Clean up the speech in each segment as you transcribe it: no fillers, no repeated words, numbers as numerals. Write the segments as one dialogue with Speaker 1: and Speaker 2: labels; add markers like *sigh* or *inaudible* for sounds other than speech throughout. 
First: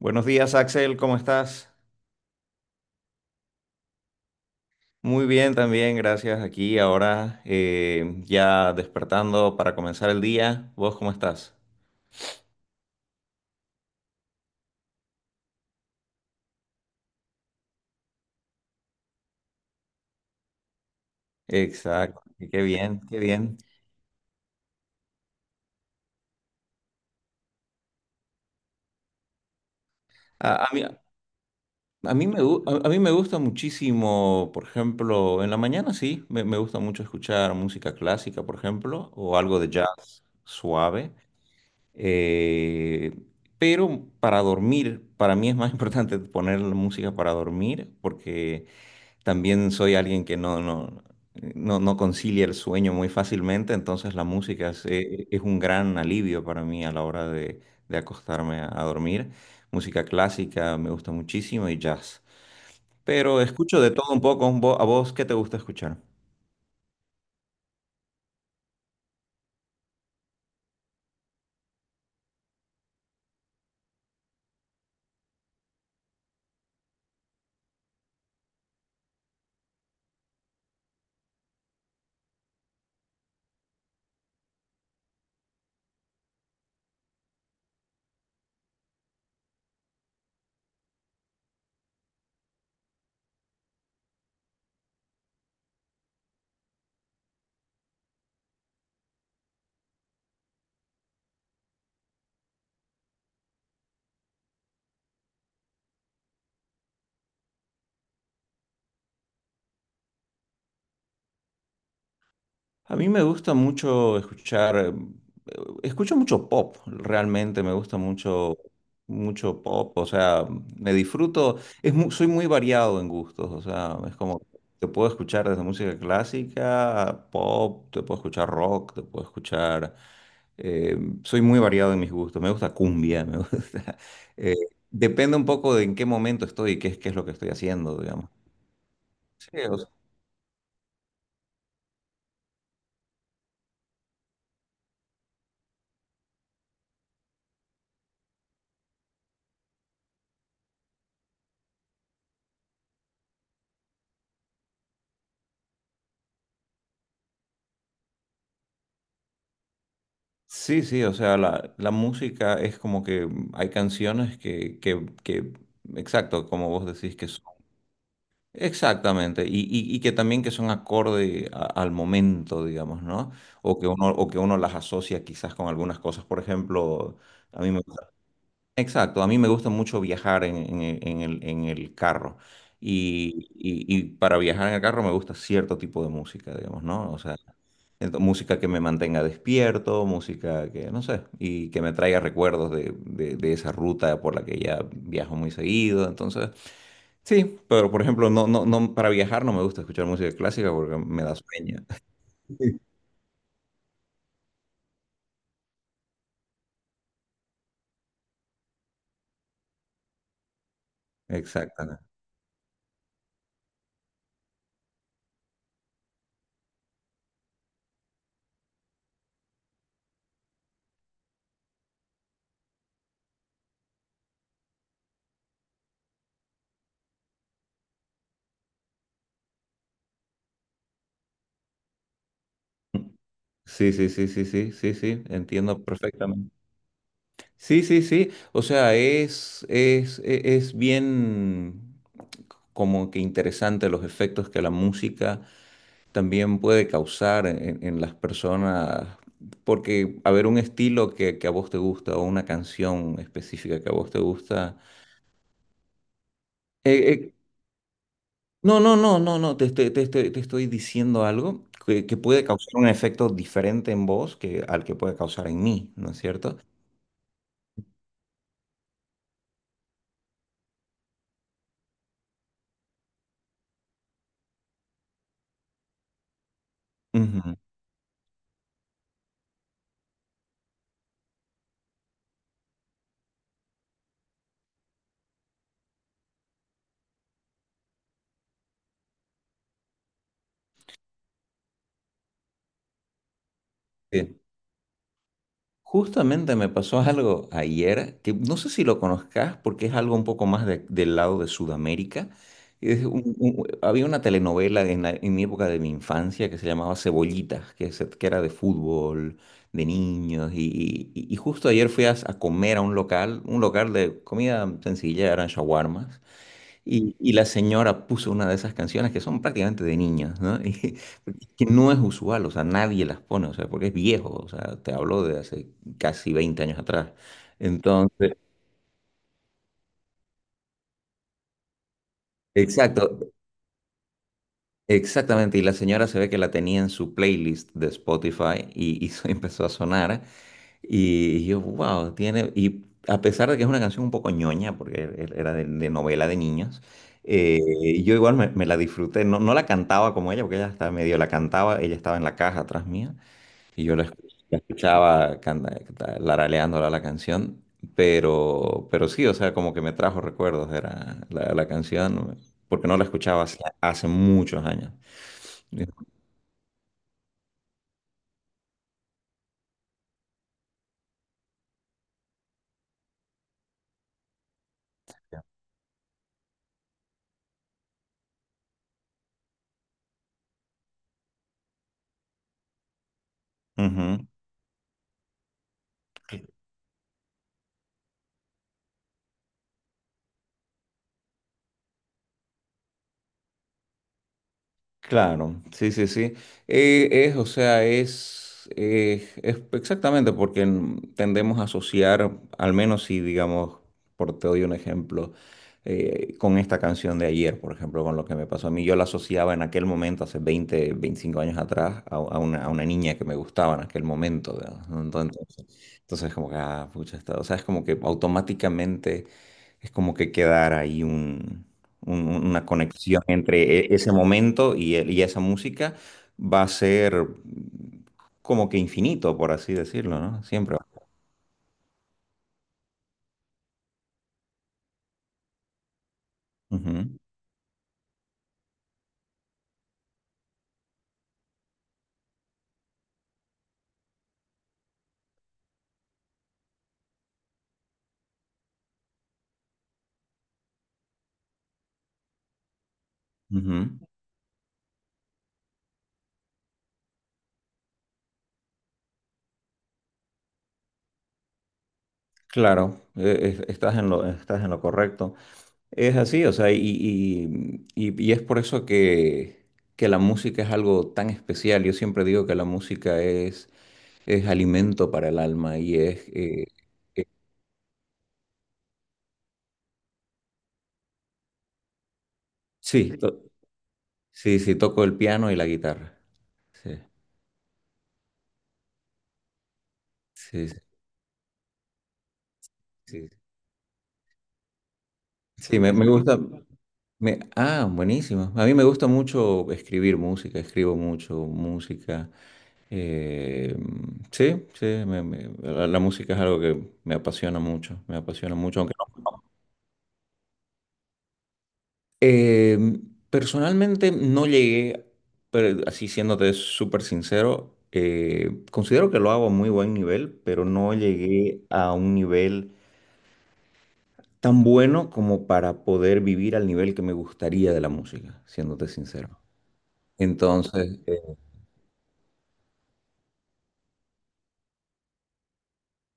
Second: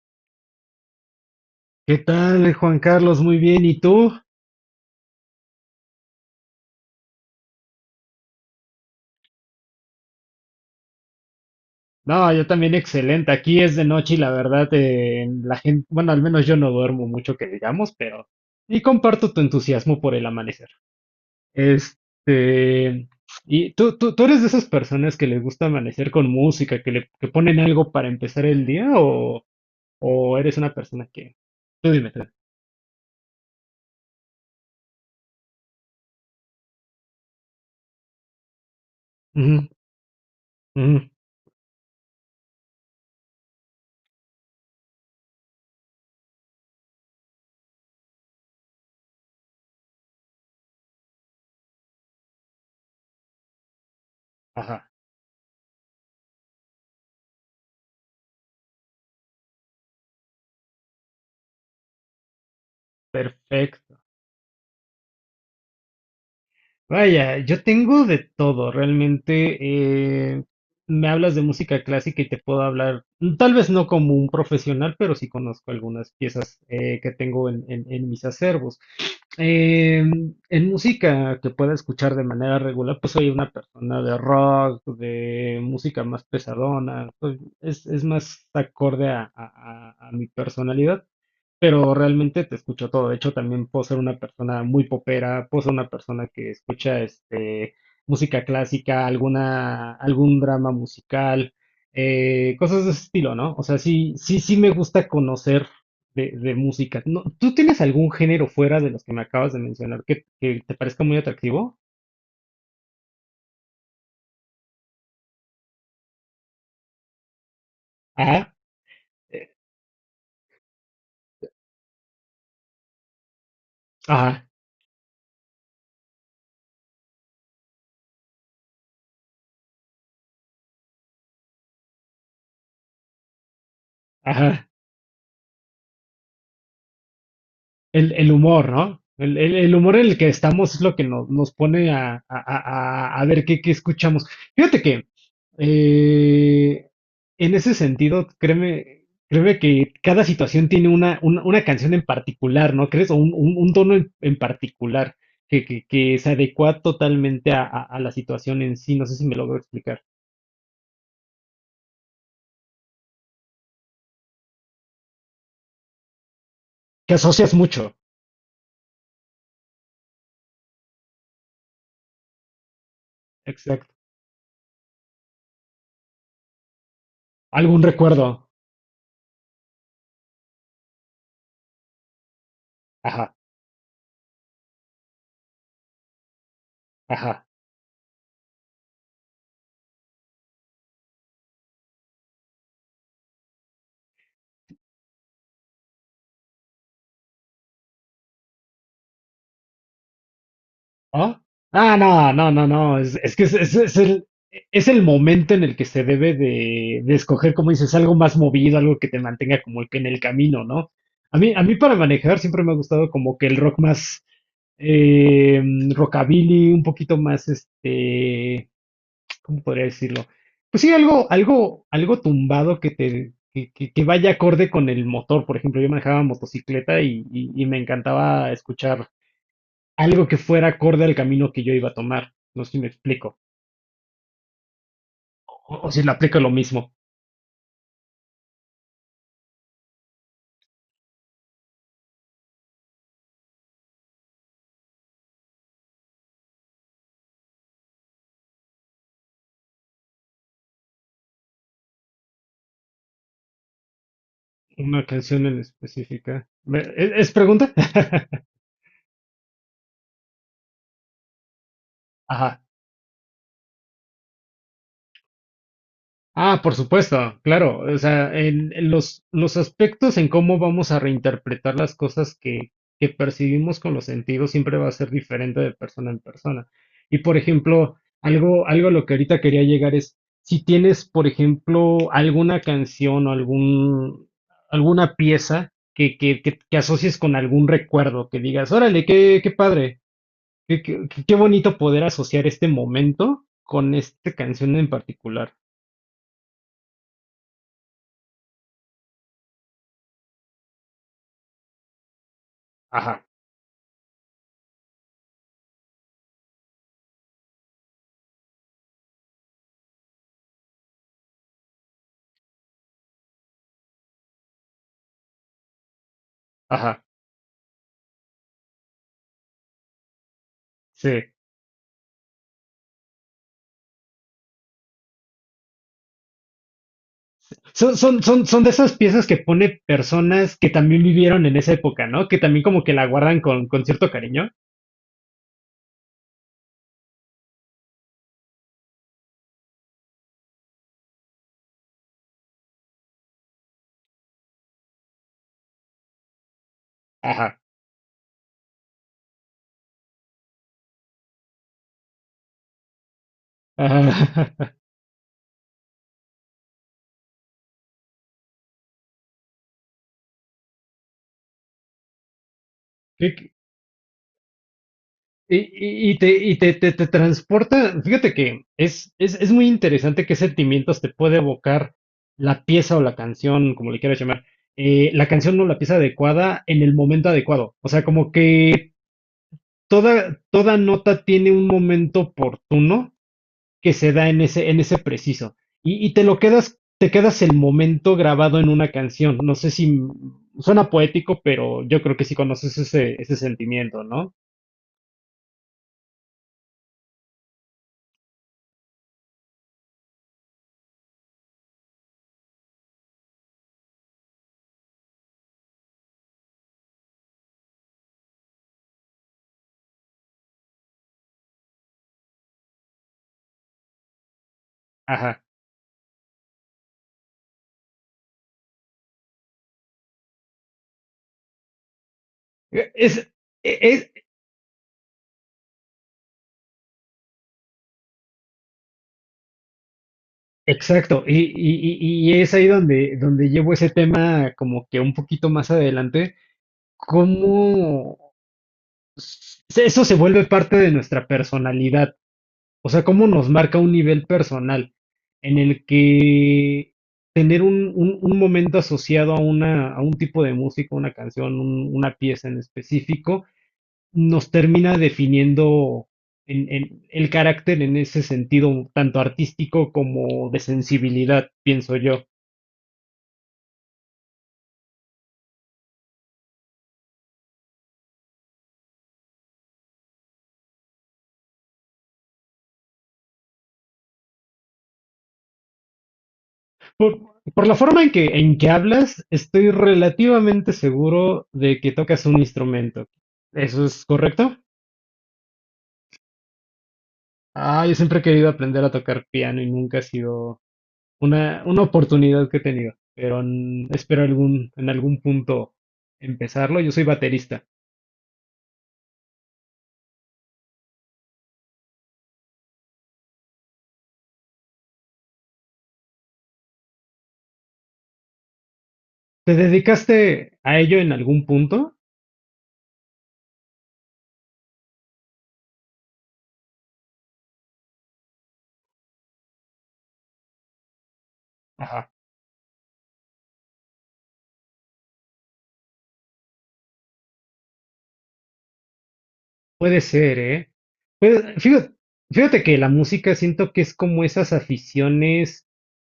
Speaker 1: Buenos días, Axel, ¿cómo estás?
Speaker 2: ¿Qué tal, Juan Carlos? Muy bien, ¿y tú?
Speaker 1: Muy bien, también, gracias. Aquí ahora ya despertando para comenzar el día. ¿Vos cómo estás?
Speaker 2: No, yo también excelente. Aquí es de noche y la verdad, la gente, bueno, al menos yo no duermo mucho que digamos, pero y comparto tu entusiasmo por el amanecer.
Speaker 1: Exacto, y qué bien,
Speaker 2: Este,
Speaker 1: qué bien.
Speaker 2: ¿Y tú eres de esas personas que les gusta amanecer con música, que ponen algo para empezar el día, o eres
Speaker 1: A,
Speaker 2: una
Speaker 1: a mí, a
Speaker 2: persona que...? Tú dime, tú.
Speaker 1: a mí me gusta muchísimo, por ejemplo, en la mañana sí, me gusta mucho escuchar música clásica, por ejemplo, o algo
Speaker 2: Ujú,
Speaker 1: de jazz
Speaker 2: ujú,
Speaker 1: suave. Eh, pero para dormir, para mí es más *laughs* importante poner la música para dormir porque. También soy alguien que no concilia el sueño muy fácilmente, entonces la música es,
Speaker 2: ajá,
Speaker 1: eh, es un gran alivio para mí a la hora de acostarme a dormir. Música clásica me gusta muchísimo y jazz. Pero escucho de
Speaker 2: perfecto.
Speaker 1: todo un poco. ¿A vos qué te gusta escuchar?
Speaker 2: Vaya, yo tengo de todo, realmente. eh, Me hablas de música clásica y te puedo hablar, tal vez no como un profesional, pero sí conozco algunas piezas que tengo en mis acervos. Eh, en música que pueda escuchar de manera regular, pues soy una persona de rock, de música más pesadona, es más acorde a mi personalidad, pero realmente te escucho todo. De hecho, también puedo ser una persona muy popera, puedo ser una persona que escucha música clásica, algún drama musical, cosas de ese estilo, ¿no? O sea, sí, sí, sí me gusta conocer de música. No, ¿tú tienes algún género fuera de los que me acabas de mencionar que te parezca muy atractivo?
Speaker 1: A mí me gusta mucho escuchar, escucho mucho pop, realmente me gusta
Speaker 2: Ajá,
Speaker 1: mucho,
Speaker 2: eh,
Speaker 1: mucho pop, o sea, me disfruto, es soy muy variado en gustos, o sea, es como,
Speaker 2: ajá,
Speaker 1: te puedo escuchar desde música clásica, a pop, te puedo escuchar rock, te puedo eh, soy muy variado en mis gustos, me gusta cumbia, me gusta, *laughs* eh,
Speaker 2: ajá.
Speaker 1: depende un poco de en qué momento estoy y qué es lo que estoy haciendo,
Speaker 2: el,
Speaker 1: digamos.
Speaker 2: el humor, ¿no? El,
Speaker 1: Sí,
Speaker 2: el, el,
Speaker 1: o
Speaker 2: humor en el que estamos es lo que nos pone a ver qué escuchamos. Fíjate que eh, en ese sentido, créeme que cada situación tiene una canción en particular, ¿no crees? O un tono en particular que se adecua totalmente a, a la situación en sí. No sé si me logro explicar.
Speaker 1: Sí, sí, o sea, la música es como que hay canciones que, exacto, como vos
Speaker 2: Que
Speaker 1: decís que son.
Speaker 2: asocias mucho.
Speaker 1: Exactamente, y que también que son acorde al momento, digamos, ¿no? O que
Speaker 2: Exacto.
Speaker 1: uno, o que uno las asocia quizás con algunas cosas. Por ejemplo, a mí me
Speaker 2: Algún recuerdo.
Speaker 1: exacto, a mí me gusta mucho viajar en el carro,
Speaker 2: Ajá,
Speaker 1: y para viajar en el carro me gusta cierto tipo de música, digamos, ¿no? O sea,
Speaker 2: ajá.
Speaker 1: música que me mantenga despierto, música que, no sé, y que me traiga recuerdos de esa ruta por la que ya viajo muy seguido, entonces, sí, pero por ejemplo, no, para viajar no me gusta escuchar música clásica porque me da
Speaker 2: ¿Ah?
Speaker 1: sueño.
Speaker 2: Ah, no, no, no, no.
Speaker 1: *laughs*
Speaker 2: Es que es el momento en el que se debe de escoger, como dices, algo más movido, algo que te mantenga como el pie en el camino, ¿no? A mí para
Speaker 1: Exactamente.
Speaker 2: manejar siempre me ha gustado como que el rock más eh, rockabilly, un poquito más, ¿cómo podría decirlo? Pues sí, algo tumbado que te, que vaya acorde con el motor. Por ejemplo, yo manejaba motocicleta y me encantaba escuchar algo que fuera acorde al camino que yo iba a tomar. No sé si me explico.
Speaker 1: Sí, sí, sí, sí, sí, sí, sí,
Speaker 2: O,
Speaker 1: entiendo
Speaker 2: o si le aplico lo
Speaker 1: perfectamente.
Speaker 2: mismo.
Speaker 1: Sí, sí, sí. O sea, es bien como que interesante los efectos que la música también puede causar en las personas. Porque, a ver, un estilo que a vos te gusta o una canción específica que a vos te gusta.
Speaker 2: Una canción en específica. ¿Es,
Speaker 1: eh,
Speaker 2: es
Speaker 1: eh,
Speaker 2: pregunta? *laughs*
Speaker 1: no, no, no, no, no. Te estoy diciendo algo que puede
Speaker 2: Ajá.
Speaker 1: causar un efecto diferente en vos que al que puede causar en mí, ¿no es cierto?
Speaker 2: Ah, por supuesto, claro. O sea, en los aspectos en cómo vamos a reinterpretar las cosas que percibimos con los sentidos siempre va a ser diferente de persona en persona. Y por
Speaker 1: Ujú,
Speaker 2: ejemplo, algo a lo que ahorita quería llegar es, si tienes, por ejemplo, alguna canción o alguna pieza que asocies con algún recuerdo, que digas, órale, qué padre, qué bonito poder asociar este momento con esta
Speaker 1: sí.
Speaker 2: canción en particular.
Speaker 1: Justamente me pasó algo ayer que no sé si lo conozcas porque es algo un poco más del lado de Sudamérica. Es
Speaker 2: Ajá.
Speaker 1: un- un- había una telenovela en mi época de mi infancia que se llamaba Cebollitas, que era de fútbol, de niños. Y justo ayer fui a comer a un local de comida sencilla, eran shawarmas.
Speaker 2: Ajá.
Speaker 1: Y la señora puso una de esas canciones que son prácticamente de niñas, ¿no? *laughs* Y
Speaker 2: Sí.
Speaker 1: que no es usual, o sea, nadie las pone, o sea, porque es viejo, o sea, te hablo de hace casi 20 años atrás.
Speaker 2: Son, son,
Speaker 1: Entonces,
Speaker 2: son, son de esas piezas que pone personas que también vivieron en esa época, ¿no? Que también como que la
Speaker 1: exacto,
Speaker 2: guardan con cierto cariño.
Speaker 1: exactamente. Y la señora se ve que la tenía en su playlist de Spotify y *laughs* empezó a sonar. Y yo, wow, tiene. Y a pesar de que es una canción un poco ñoña, porque era de novela de niños,
Speaker 2: Ajá.
Speaker 1: eh, yo igual me la disfruté. No, no la cantaba como ella, porque ella estaba medio la cantaba, ella estaba en la caja atrás mía, y yo la, escu-
Speaker 2: Ajá.
Speaker 1: la
Speaker 2: *laughs*
Speaker 1: escuchaba laraleándola la canción. Pero sí, o sea, como que me trajo recuerdos, era la canción, porque no la escuchaba hace muchos años.
Speaker 2: Y te transporta. Fíjate que es muy interesante qué sentimientos te puede evocar la pieza o la canción, como le quieras llamar, la canción o la pieza adecuada en el momento adecuado. O sea, como que toda nota tiene un momento oportuno que se
Speaker 1: Ujú,
Speaker 2: da en ese preciso. Y te lo quedas, te quedas el momento grabado en una canción. No sé si suena poético, pero yo creo que sí conoces ese sentimiento, ¿no?
Speaker 1: claro, sí, sí, sí. Es, o sea, es exactamente porque tendemos a asociar, al menos si, digamos, por te doy un ejemplo, con esta canción de ayer, por ejemplo, con lo que me pasó a mí, yo la asociaba en aquel momento, hace 20, 25 años atrás, a una niña que me gustaba en aquel momento, ¿verdad? Entonces,
Speaker 2: Ajá.
Speaker 1: entonces como que, ah, pucha, o sea, es como que automáticamente es como que quedar ahí una
Speaker 2: E, Es,
Speaker 1: conexión
Speaker 2: e,
Speaker 1: entre
Speaker 2: es,
Speaker 1: ese momento y esa música va a ser como que infinito, por así decirlo, ¿no? Siempre.
Speaker 2: exacto, y es ahí donde llevo ese tema como que un poquito más adelante,
Speaker 1: Ujú,
Speaker 2: cómo eso se vuelve parte de nuestra personalidad. O sea, cómo nos marca un nivel personal en el que tener un momento asociado a a un tipo de música, una canción, una pieza en específico,
Speaker 1: ujú.
Speaker 2: nos termina definiendo en el carácter en ese sentido, tanto artístico como de sensibilidad, pienso yo.
Speaker 1: Claro, estás en lo correcto. Es así, o sea, y es por eso que la música es algo tan especial. Yo siempre digo que la música es alimento para el alma y es...
Speaker 2: Por,
Speaker 1: eh,
Speaker 2: por la forma en que hablas, estoy relativamente seguro de que tocas un instrumento.
Speaker 1: sí,
Speaker 2: ¿Eso es correcto?
Speaker 1: sí, sí, toco el piano y la guitarra. Sí,
Speaker 2: Ah, yo siempre he querido aprender a tocar piano y nunca ha sido
Speaker 1: sí, sí.
Speaker 2: una oportunidad que he tenido,
Speaker 1: Sí,
Speaker 2: pero espero en algún punto
Speaker 1: sí, me gusta.
Speaker 2: empezarlo. Yo soy
Speaker 1: me-
Speaker 2: baterista.
Speaker 1: ah, buenísimo. A mí me gusta mucho escribir música, escribo mucho música. Eh, sí, sí, la música es algo que me apasiona mucho, aunque no.
Speaker 2: ¿Te dedicaste a ello en algún punto?
Speaker 1: Eh, Personalmente no llegué, pero así siéndote súper sincero, considero que lo hago a muy buen nivel, pero no llegué a
Speaker 2: Ajá,
Speaker 1: un nivel tan bueno como para poder vivir al nivel que me gustaría de la música, siéndote sincero.
Speaker 2: puede ser, ¿eh?
Speaker 1: Entonces,
Speaker 2: Pues, fíjate que la música siento que es como esas aficiones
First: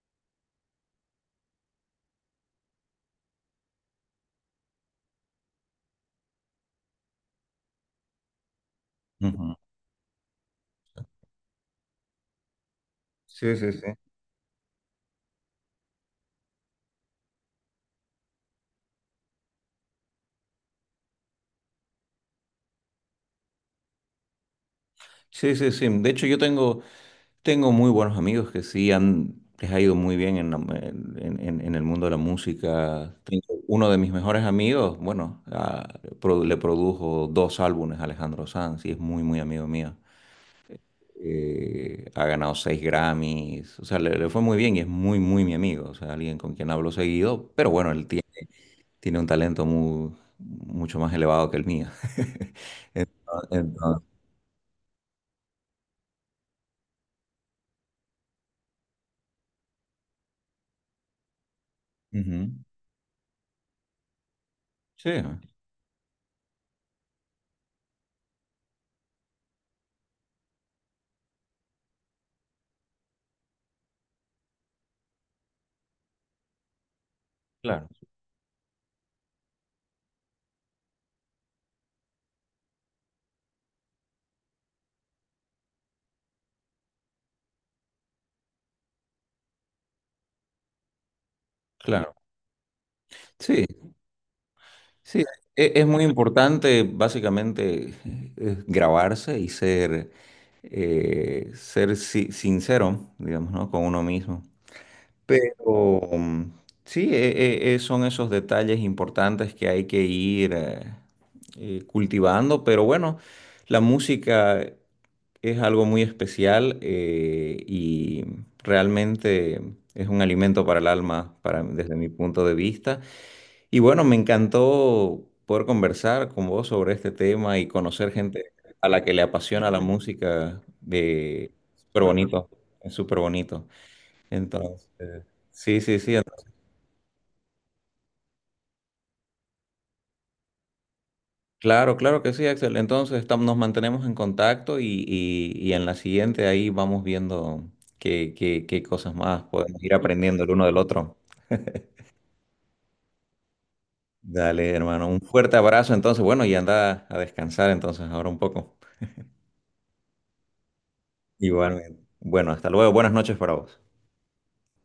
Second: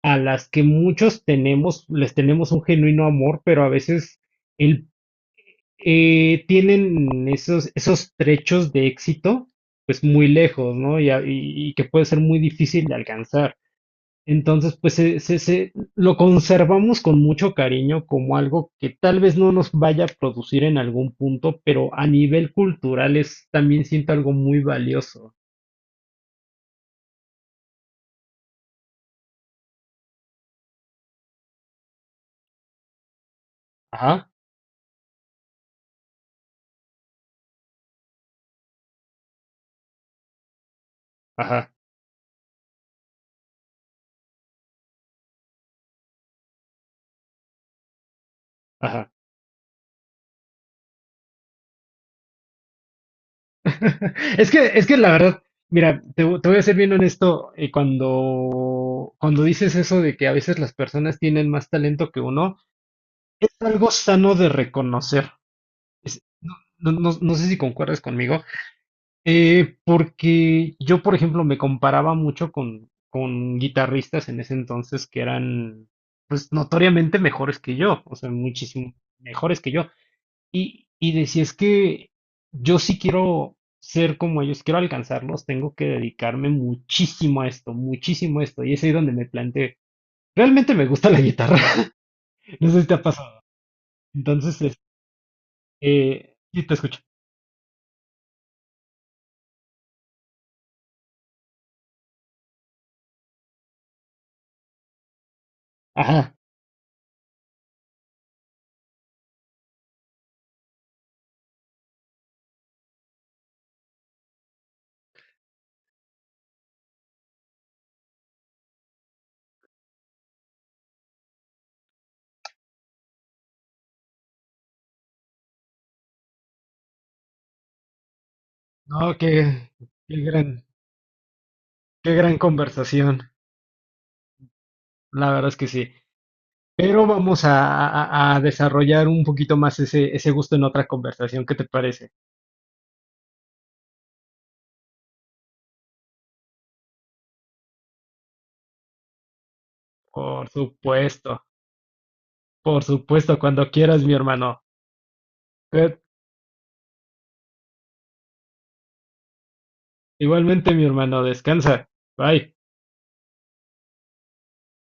Speaker 2: a las que muchos tenemos, les tenemos un genuino amor, pero a veces el tienen esos trechos de éxito,
Speaker 1: ujú.
Speaker 2: pues muy lejos, ¿no? Y que puede ser muy difícil de alcanzar.
Speaker 1: Sí, sí, sí.
Speaker 2: Entonces, pues lo conservamos con mucho cariño como algo que tal vez no nos vaya a producir en algún punto, pero a nivel cultural es también siento algo muy valioso.
Speaker 1: Sí, sí, sí. De hecho, yo tengo, muy buenos amigos que sí les ha ido muy bien en el mundo de la música. Tengo uno de mis
Speaker 2: Ajá,
Speaker 1: mejores amigos, bueno, le produjo dos álbumes a Alejandro Sanz y es muy, muy amigo mío.
Speaker 2: ajá,
Speaker 1: Ha ganado seis Grammys, o sea, le fue muy bien y es muy, muy mi amigo, o sea, alguien con quien hablo seguido, pero bueno, el tiempo
Speaker 2: ajá.
Speaker 1: tiene un talento mucho más elevado que el mío. *laughs* Entonces,
Speaker 2: *laughs* Es que la verdad, mira, te voy a ser bien honesto, cuando dices eso de que a veces las personas tienen más talento que
Speaker 1: ujú.
Speaker 2: uno, algo sano de
Speaker 1: Sí,
Speaker 2: reconocer. No sé si concuerdas conmigo, porque yo, por ejemplo, me comparaba mucho con guitarristas en ese entonces que eran, pues, notoriamente mejores que
Speaker 1: claro,
Speaker 2: yo, o sea, muchísimo mejores que yo. Y decía, es que yo sí quiero ser como ellos, quiero alcanzarlos, tengo que dedicarme muchísimo a esto, muchísimo a esto. Y es ahí donde me planteé, realmente me gusta la guitarra. *laughs*
Speaker 1: claro.
Speaker 2: No sé si te ha pasado.
Speaker 1: Sí,
Speaker 2: Entonces,
Speaker 1: sí, es, muy
Speaker 2: sí, te
Speaker 1: importante
Speaker 2: escucho.
Speaker 1: básicamente grabarse y ser sincero, digamos, ¿no? Con uno mismo. Pero
Speaker 2: Ajá,
Speaker 1: sí, son esos detalles importantes que hay que ir cultivando, pero bueno, la música. Es algo muy especial, y realmente es un alimento para el alma, para, desde mi punto de vista. Y bueno, me encantó poder conversar con vos sobre este tema y conocer gente a la que
Speaker 2: no,
Speaker 1: le apasiona
Speaker 2: qué,
Speaker 1: la
Speaker 2: qué
Speaker 1: música.
Speaker 2: gran,
Speaker 1: De. Súper
Speaker 2: qué gran
Speaker 1: bonito, es súper
Speaker 2: conversación,
Speaker 1: bonito. Entonces,
Speaker 2: la verdad es que
Speaker 1: sí,
Speaker 2: sí.
Speaker 1: sí, sí.
Speaker 2: Pero vamos a, a desarrollar un poquito más ese gusto en otra conversación, ¿qué te
Speaker 1: Claro,
Speaker 2: parece?
Speaker 1: claro que sí, Axel. Entonces, nos mantenemos en contacto y en la siguiente ahí vamos viendo qué cosas más podemos ir aprendiendo
Speaker 2: Por
Speaker 1: el uno del otro.
Speaker 2: supuesto, por supuesto, cuando quieras, mi hermano.
Speaker 1: Dale, hermano. Un fuerte abrazo
Speaker 2: Eh,
Speaker 1: entonces. Bueno, y anda a descansar entonces ahora un poco.
Speaker 2: Igualmente, mi hermano, descansa.
Speaker 1: Igualmente. Bueno,
Speaker 2: Bye.
Speaker 1: hasta luego. Buenas noches para vos.